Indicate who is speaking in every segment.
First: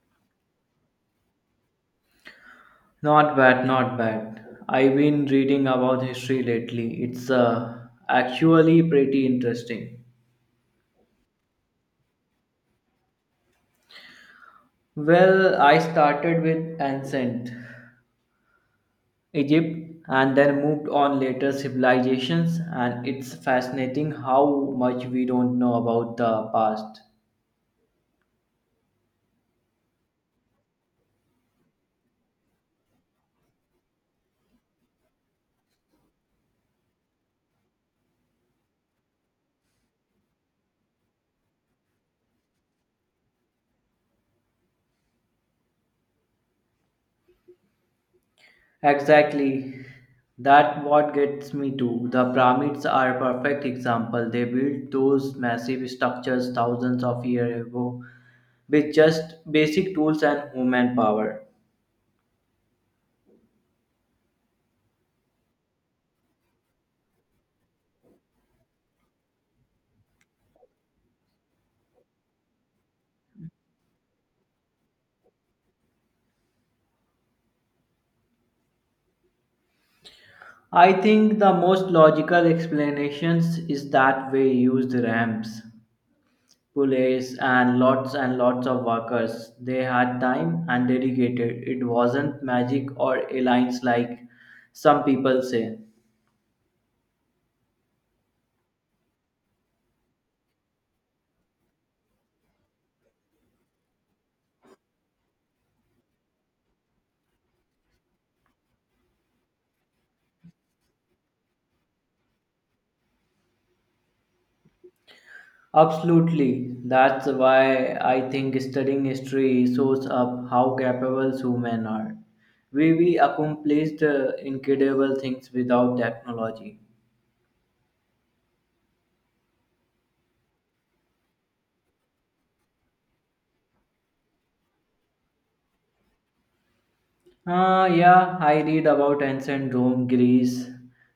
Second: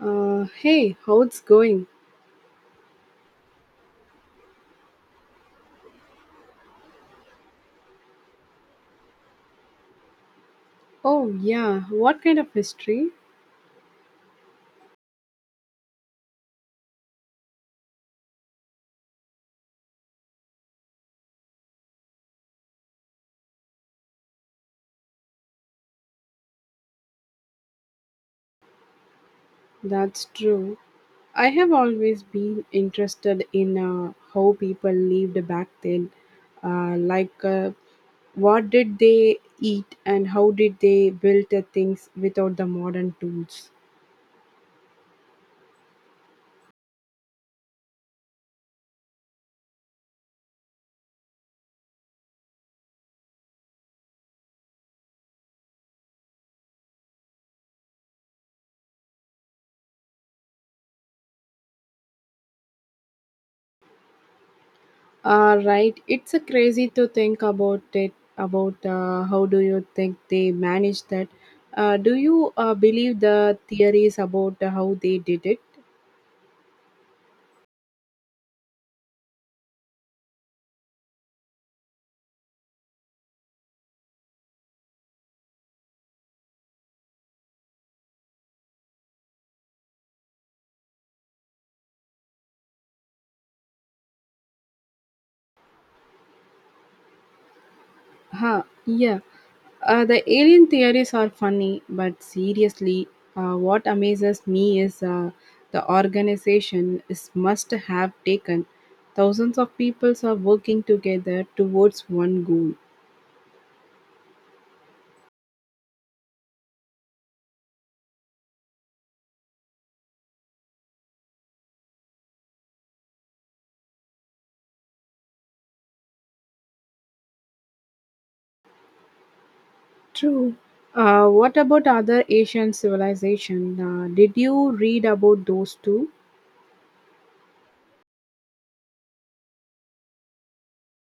Speaker 1: Hey, how it's going?
Speaker 2: Not bad, not bad. I've been reading about history lately. It's actually pretty interesting.
Speaker 1: Oh, yeah, what kind of history?
Speaker 2: Well, I started with ancient Egypt and then moved on later civilizations, and it's fascinating how much we don't know about the past.
Speaker 1: That's true. I have always been interested in how people lived back then. Uh, like, uh, what did they eat and how did they build the things without the modern tools?
Speaker 2: Exactly. That what gets me too. The pyramids are a perfect example. They built those massive structures thousands of years ago with just basic tools and human power.
Speaker 1: Right, it's a crazy to think about it. About how do you think they managed that? Do you believe the theories about how they did it?
Speaker 2: I think the most logical explanations is that we used ramps, pulleys and lots of workers. They had time and dedicated. It wasn't magic or alliance like some people say.
Speaker 1: Huh, yeah. The alien theories are funny, but seriously, what amazes me is the organization is must have taken. Thousands of peoples are working together towards one goal.
Speaker 2: Absolutely. That's why I think studying history shows up how capable humans are. We accomplished incredible things without technology.
Speaker 1: True. What about other Asian civilization? Did you read about those too?
Speaker 2: Yeah, I read about ancient Rome, Greece.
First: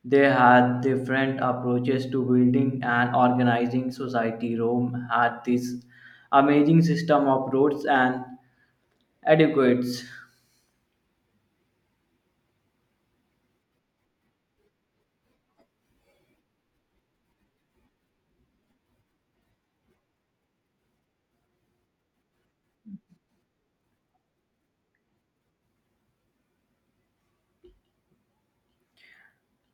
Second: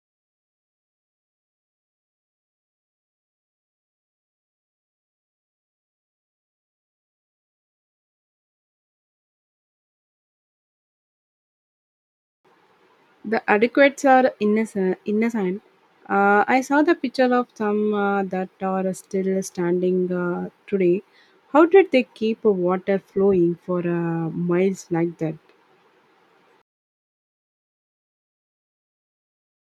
Speaker 2: They had different approaches to building and organizing society. Rome had this amazing system of roads and aqueducts.
Speaker 1: The adequates are innocent. Innocent. I saw the picture of some that are still standing today. How did they keep water flowing for miles like that?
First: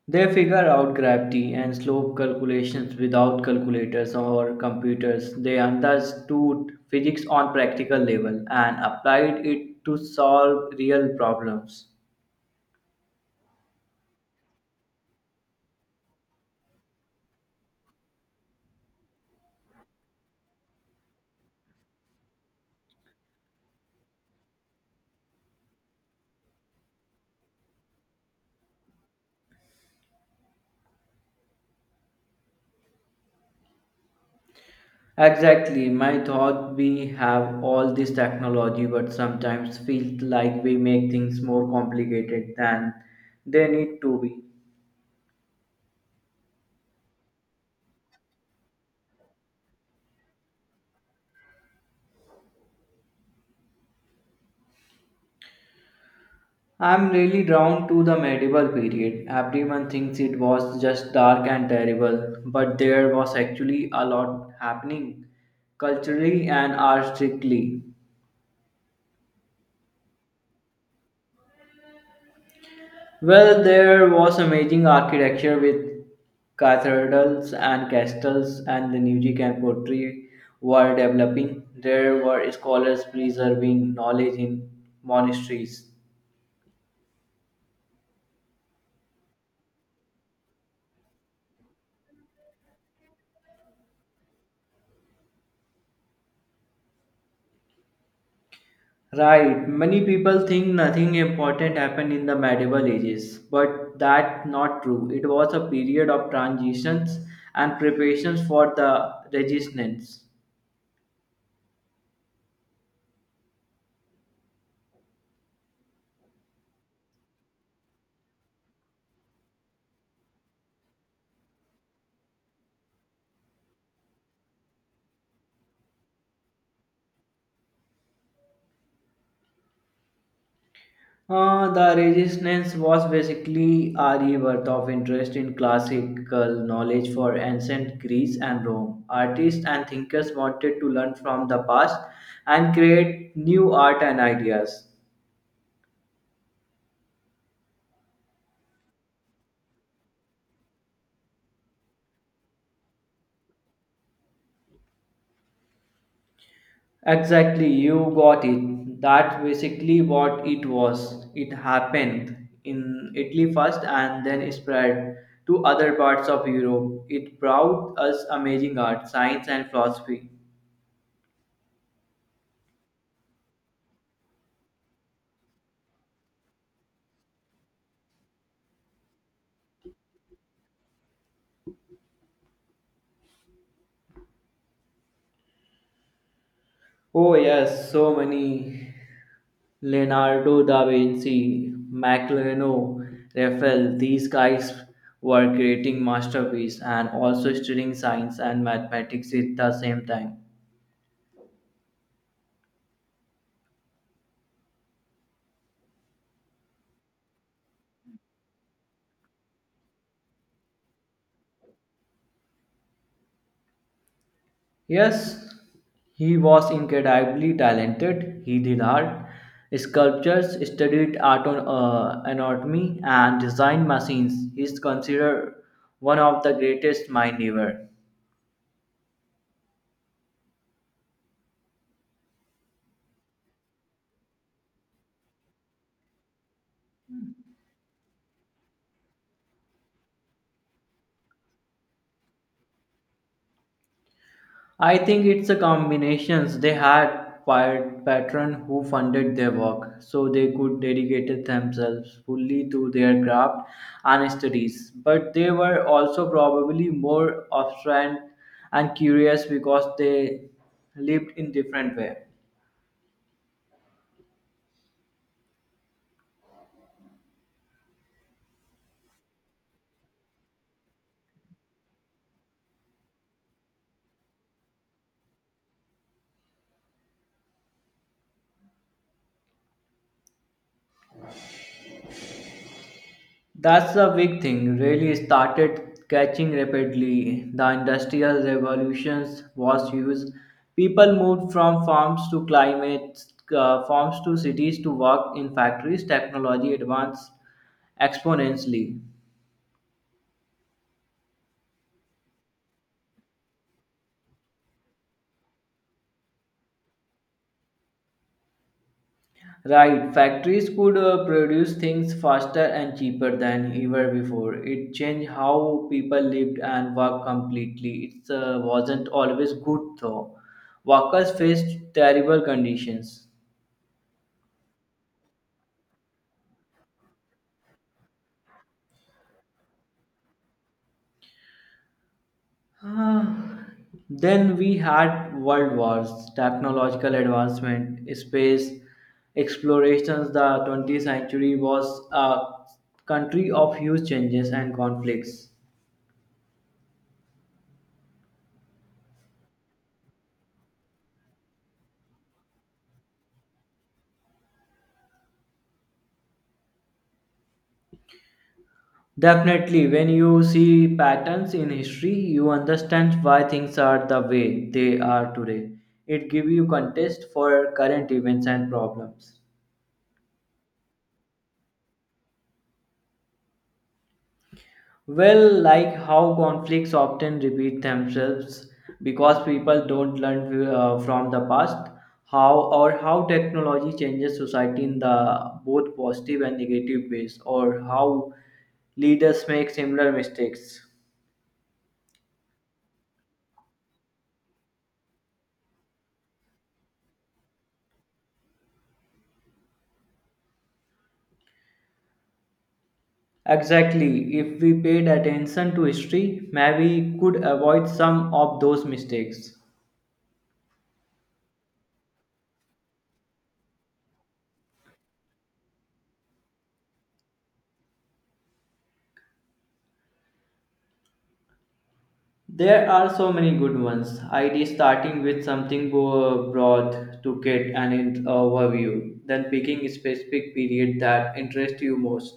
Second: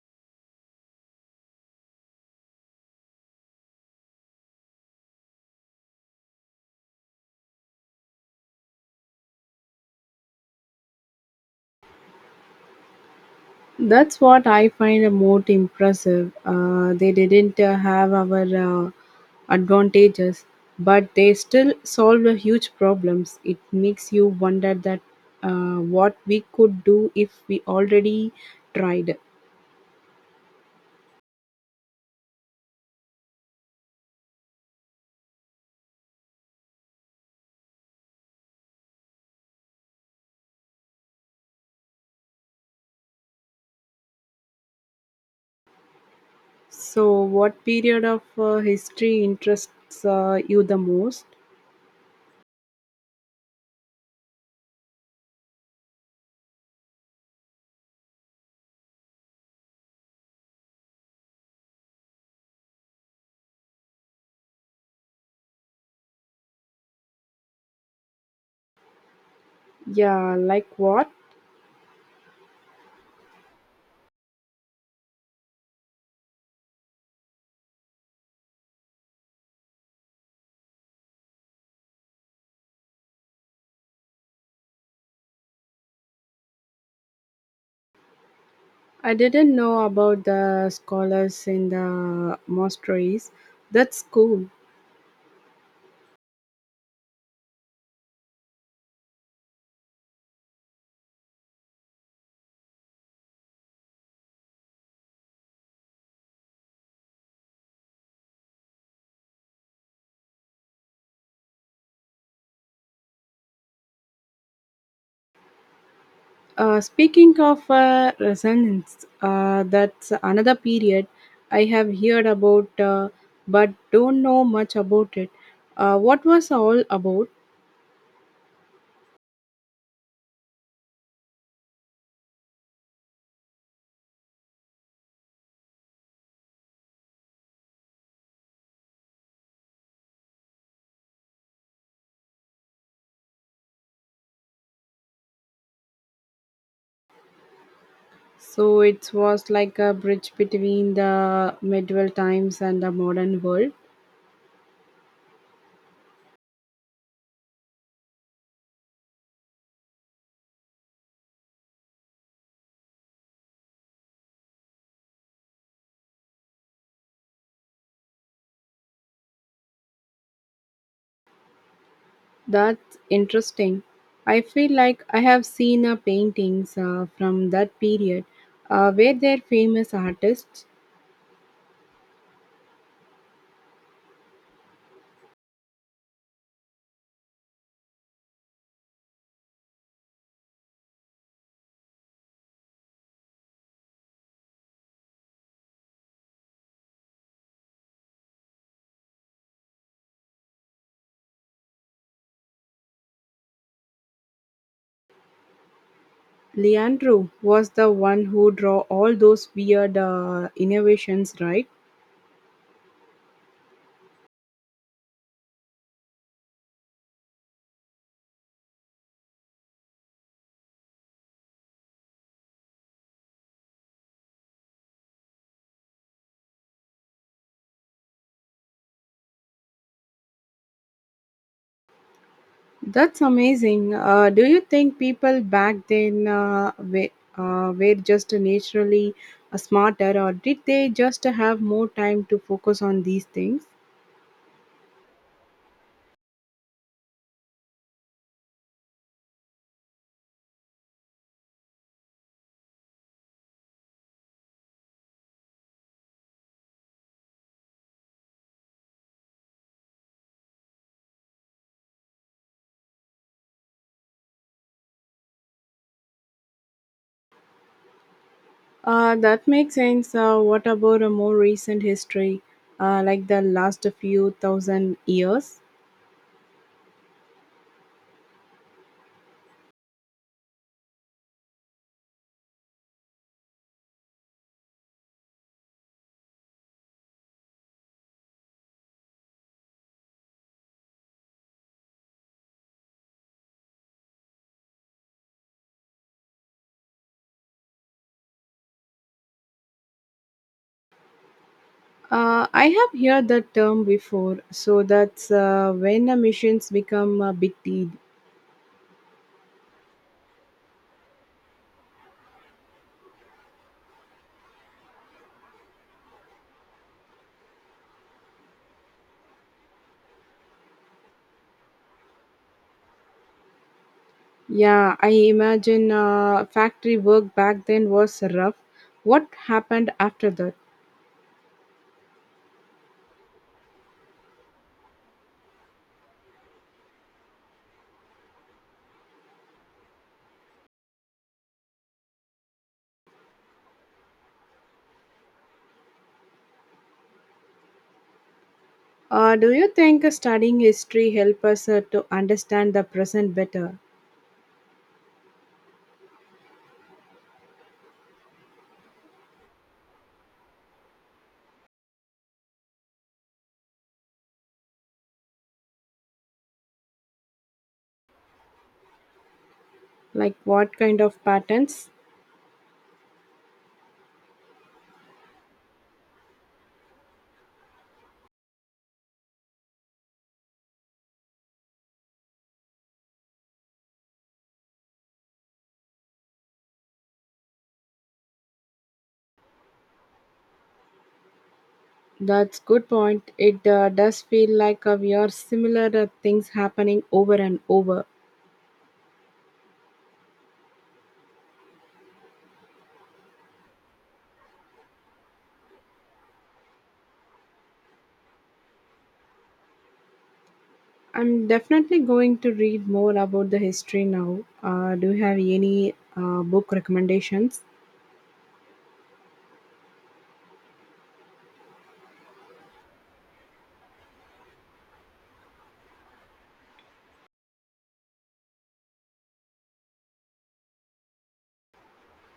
Speaker 2: They figure out gravity and slope calculations without calculators or computers. They understood physics on practical level and applied it to solve real problems.
Speaker 1: That's what I find the most impressive. They didn't have our advantages, but they still solved the huge problems. It makes you wonder that what we could do if we already tried.
Speaker 2: Exactly, my thought we have all this technology but sometimes feel like we make things more complicated than they need to be.
Speaker 1: So, what period of history interests you the most?
Speaker 2: I'm really drawn to the medieval period. Everyone thinks it was just dark and terrible, but there was actually a lot happening culturally and artistically.
Speaker 1: Yeah, like what?
Speaker 2: Well, there was amazing architecture with cathedrals and castles, and the music and poetry were developing. There were scholars preserving knowledge in monasteries.
Speaker 1: I didn't know about the scholars in the monasteries. That's cool.
Speaker 2: Right, many people think nothing important happened in the medieval ages, but that's not true. It was a period of transitions and preparations for the resistance.
Speaker 1: Speaking of resonance, that's another period I have heard about, but don't know much about it. What was all about?
Speaker 2: The resistance was basically a rebirth of interest in classical knowledge for ancient Greece and Rome. Artists and thinkers wanted to learn from the past and create new art and ideas.
Speaker 1: So it was like a bridge between the medieval times and the modern world.
Speaker 2: Exactly, you got it. That basically what it was. It happened in Italy first and then it spread to other parts of Europe. It brought us amazing art, science, and philosophy.
Speaker 1: That's interesting. I feel like I have seen paintings from that period. Were there famous artists?
Speaker 2: Oh, yes, so many. Leonardo da Vinci, Michelangelo, Raphael, these guys were creating masterpieces and also studying science and mathematics at the same time.
Speaker 1: Leandro was the one who draw all those weird innovations, right?
Speaker 2: Yes, he was incredibly talented. He did art, sculptures, studied art on, anatomy, and designed machines. He is considered one of the greatest minds ever.
Speaker 1: That's amazing. Do you think people back then were just naturally smarter, or did they just have more time to focus on these things?
Speaker 2: I think it's a combinations. They had patron who funded their work, so they could dedicate themselves fully to their craft and studies. But they were also probably more obstinate and curious because they lived in different way.
Speaker 1: That makes sense. What about a more recent history, like the last few thousand years?
Speaker 2: That's the big thing, really started catching rapidly. The industrial revolutions was huge. People moved from farms to climate, Farms to cities to work in factories. Technology advanced exponentially.
Speaker 1: I have heard that term before, so that's when the missions become a big deal.
Speaker 2: Right, factories could produce things faster and cheaper than ever before. It changed how people lived and worked completely. It wasn't always good though. Workers faced terrible conditions.
Speaker 1: Yeah, I imagine factory work back then was rough. What happened after that?
Speaker 2: Ah, then we had world wars, technological advancement, space explorations. The 20th century was a country of huge changes and conflicts.
Speaker 1: Do you think studying history help us to understand the present better?
Speaker 2: Definitely, when you see patterns in history, you understand why things are the way they are today. It gives you context for current events and problems.
Speaker 1: Like what kind of patterns?
Speaker 2: Well, like how conflicts often repeat themselves because people don't learn from the past, how or how technology changes society in the both positive and negative ways, or how leaders make similar mistakes.
Speaker 1: That's good point. It does feel like we are similar things happening over and over.
Speaker 2: Exactly, if we paid attention to history, maybe we could avoid some of those mistakes.
Speaker 1: I'm definitely going to read more about the history now. Do you have any book recommendations?
Speaker 2: There are so many good ones. ID starting with something broad to get an overview, then picking a specific period that interests you most.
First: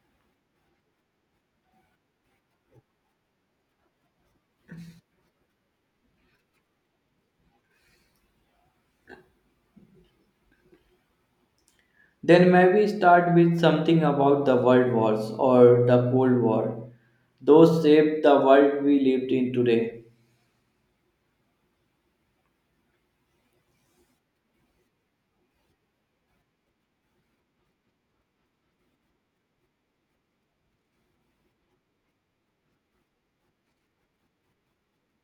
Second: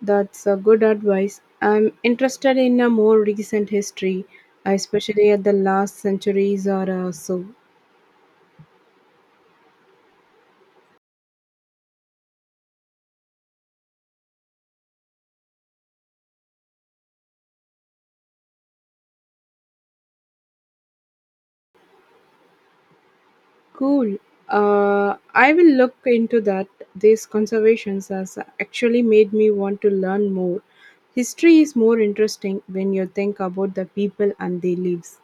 Speaker 1: That's good advice. I'm interested in a more recent history, especially at the last centuries or so.
Speaker 2: Then maybe start with something about the world wars or the Cold War. Those shaped the world we lived in today.
Speaker 1: Cool. I will look into that. These conservations has actually made me want to learn more. History is more interesting when you think about the people and their lives.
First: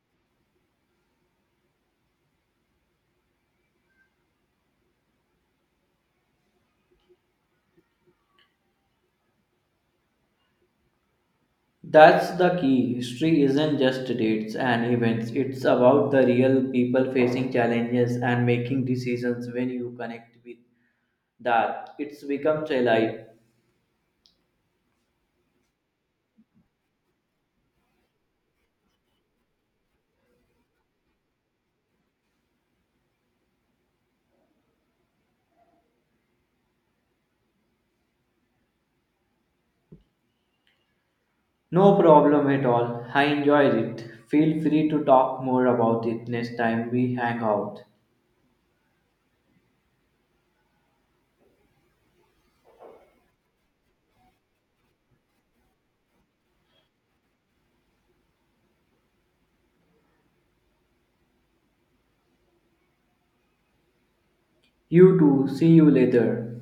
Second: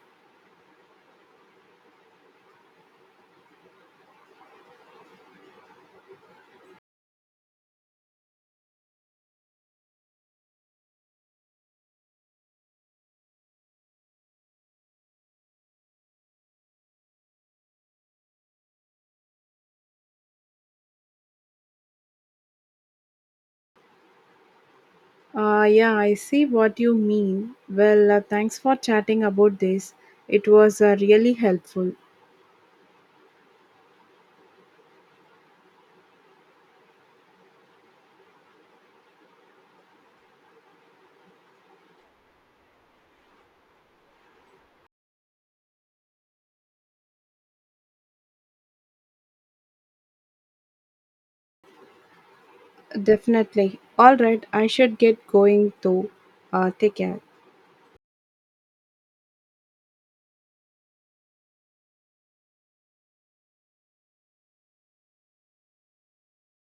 Speaker 2: That's the key. History isn't just dates and events, it's about the real people facing challenges and making decisions when you connect with that it becomes alive.
Speaker 1: Yeah, I see what you mean. Well, thanks for chatting about this. It was really helpful.
Speaker 2: No problem at all. I enjoyed it. Feel free to talk more about it next time we hang out.
Speaker 1: Definitely. All right, I should get going though. Take care.
Speaker 2: You too. See you later.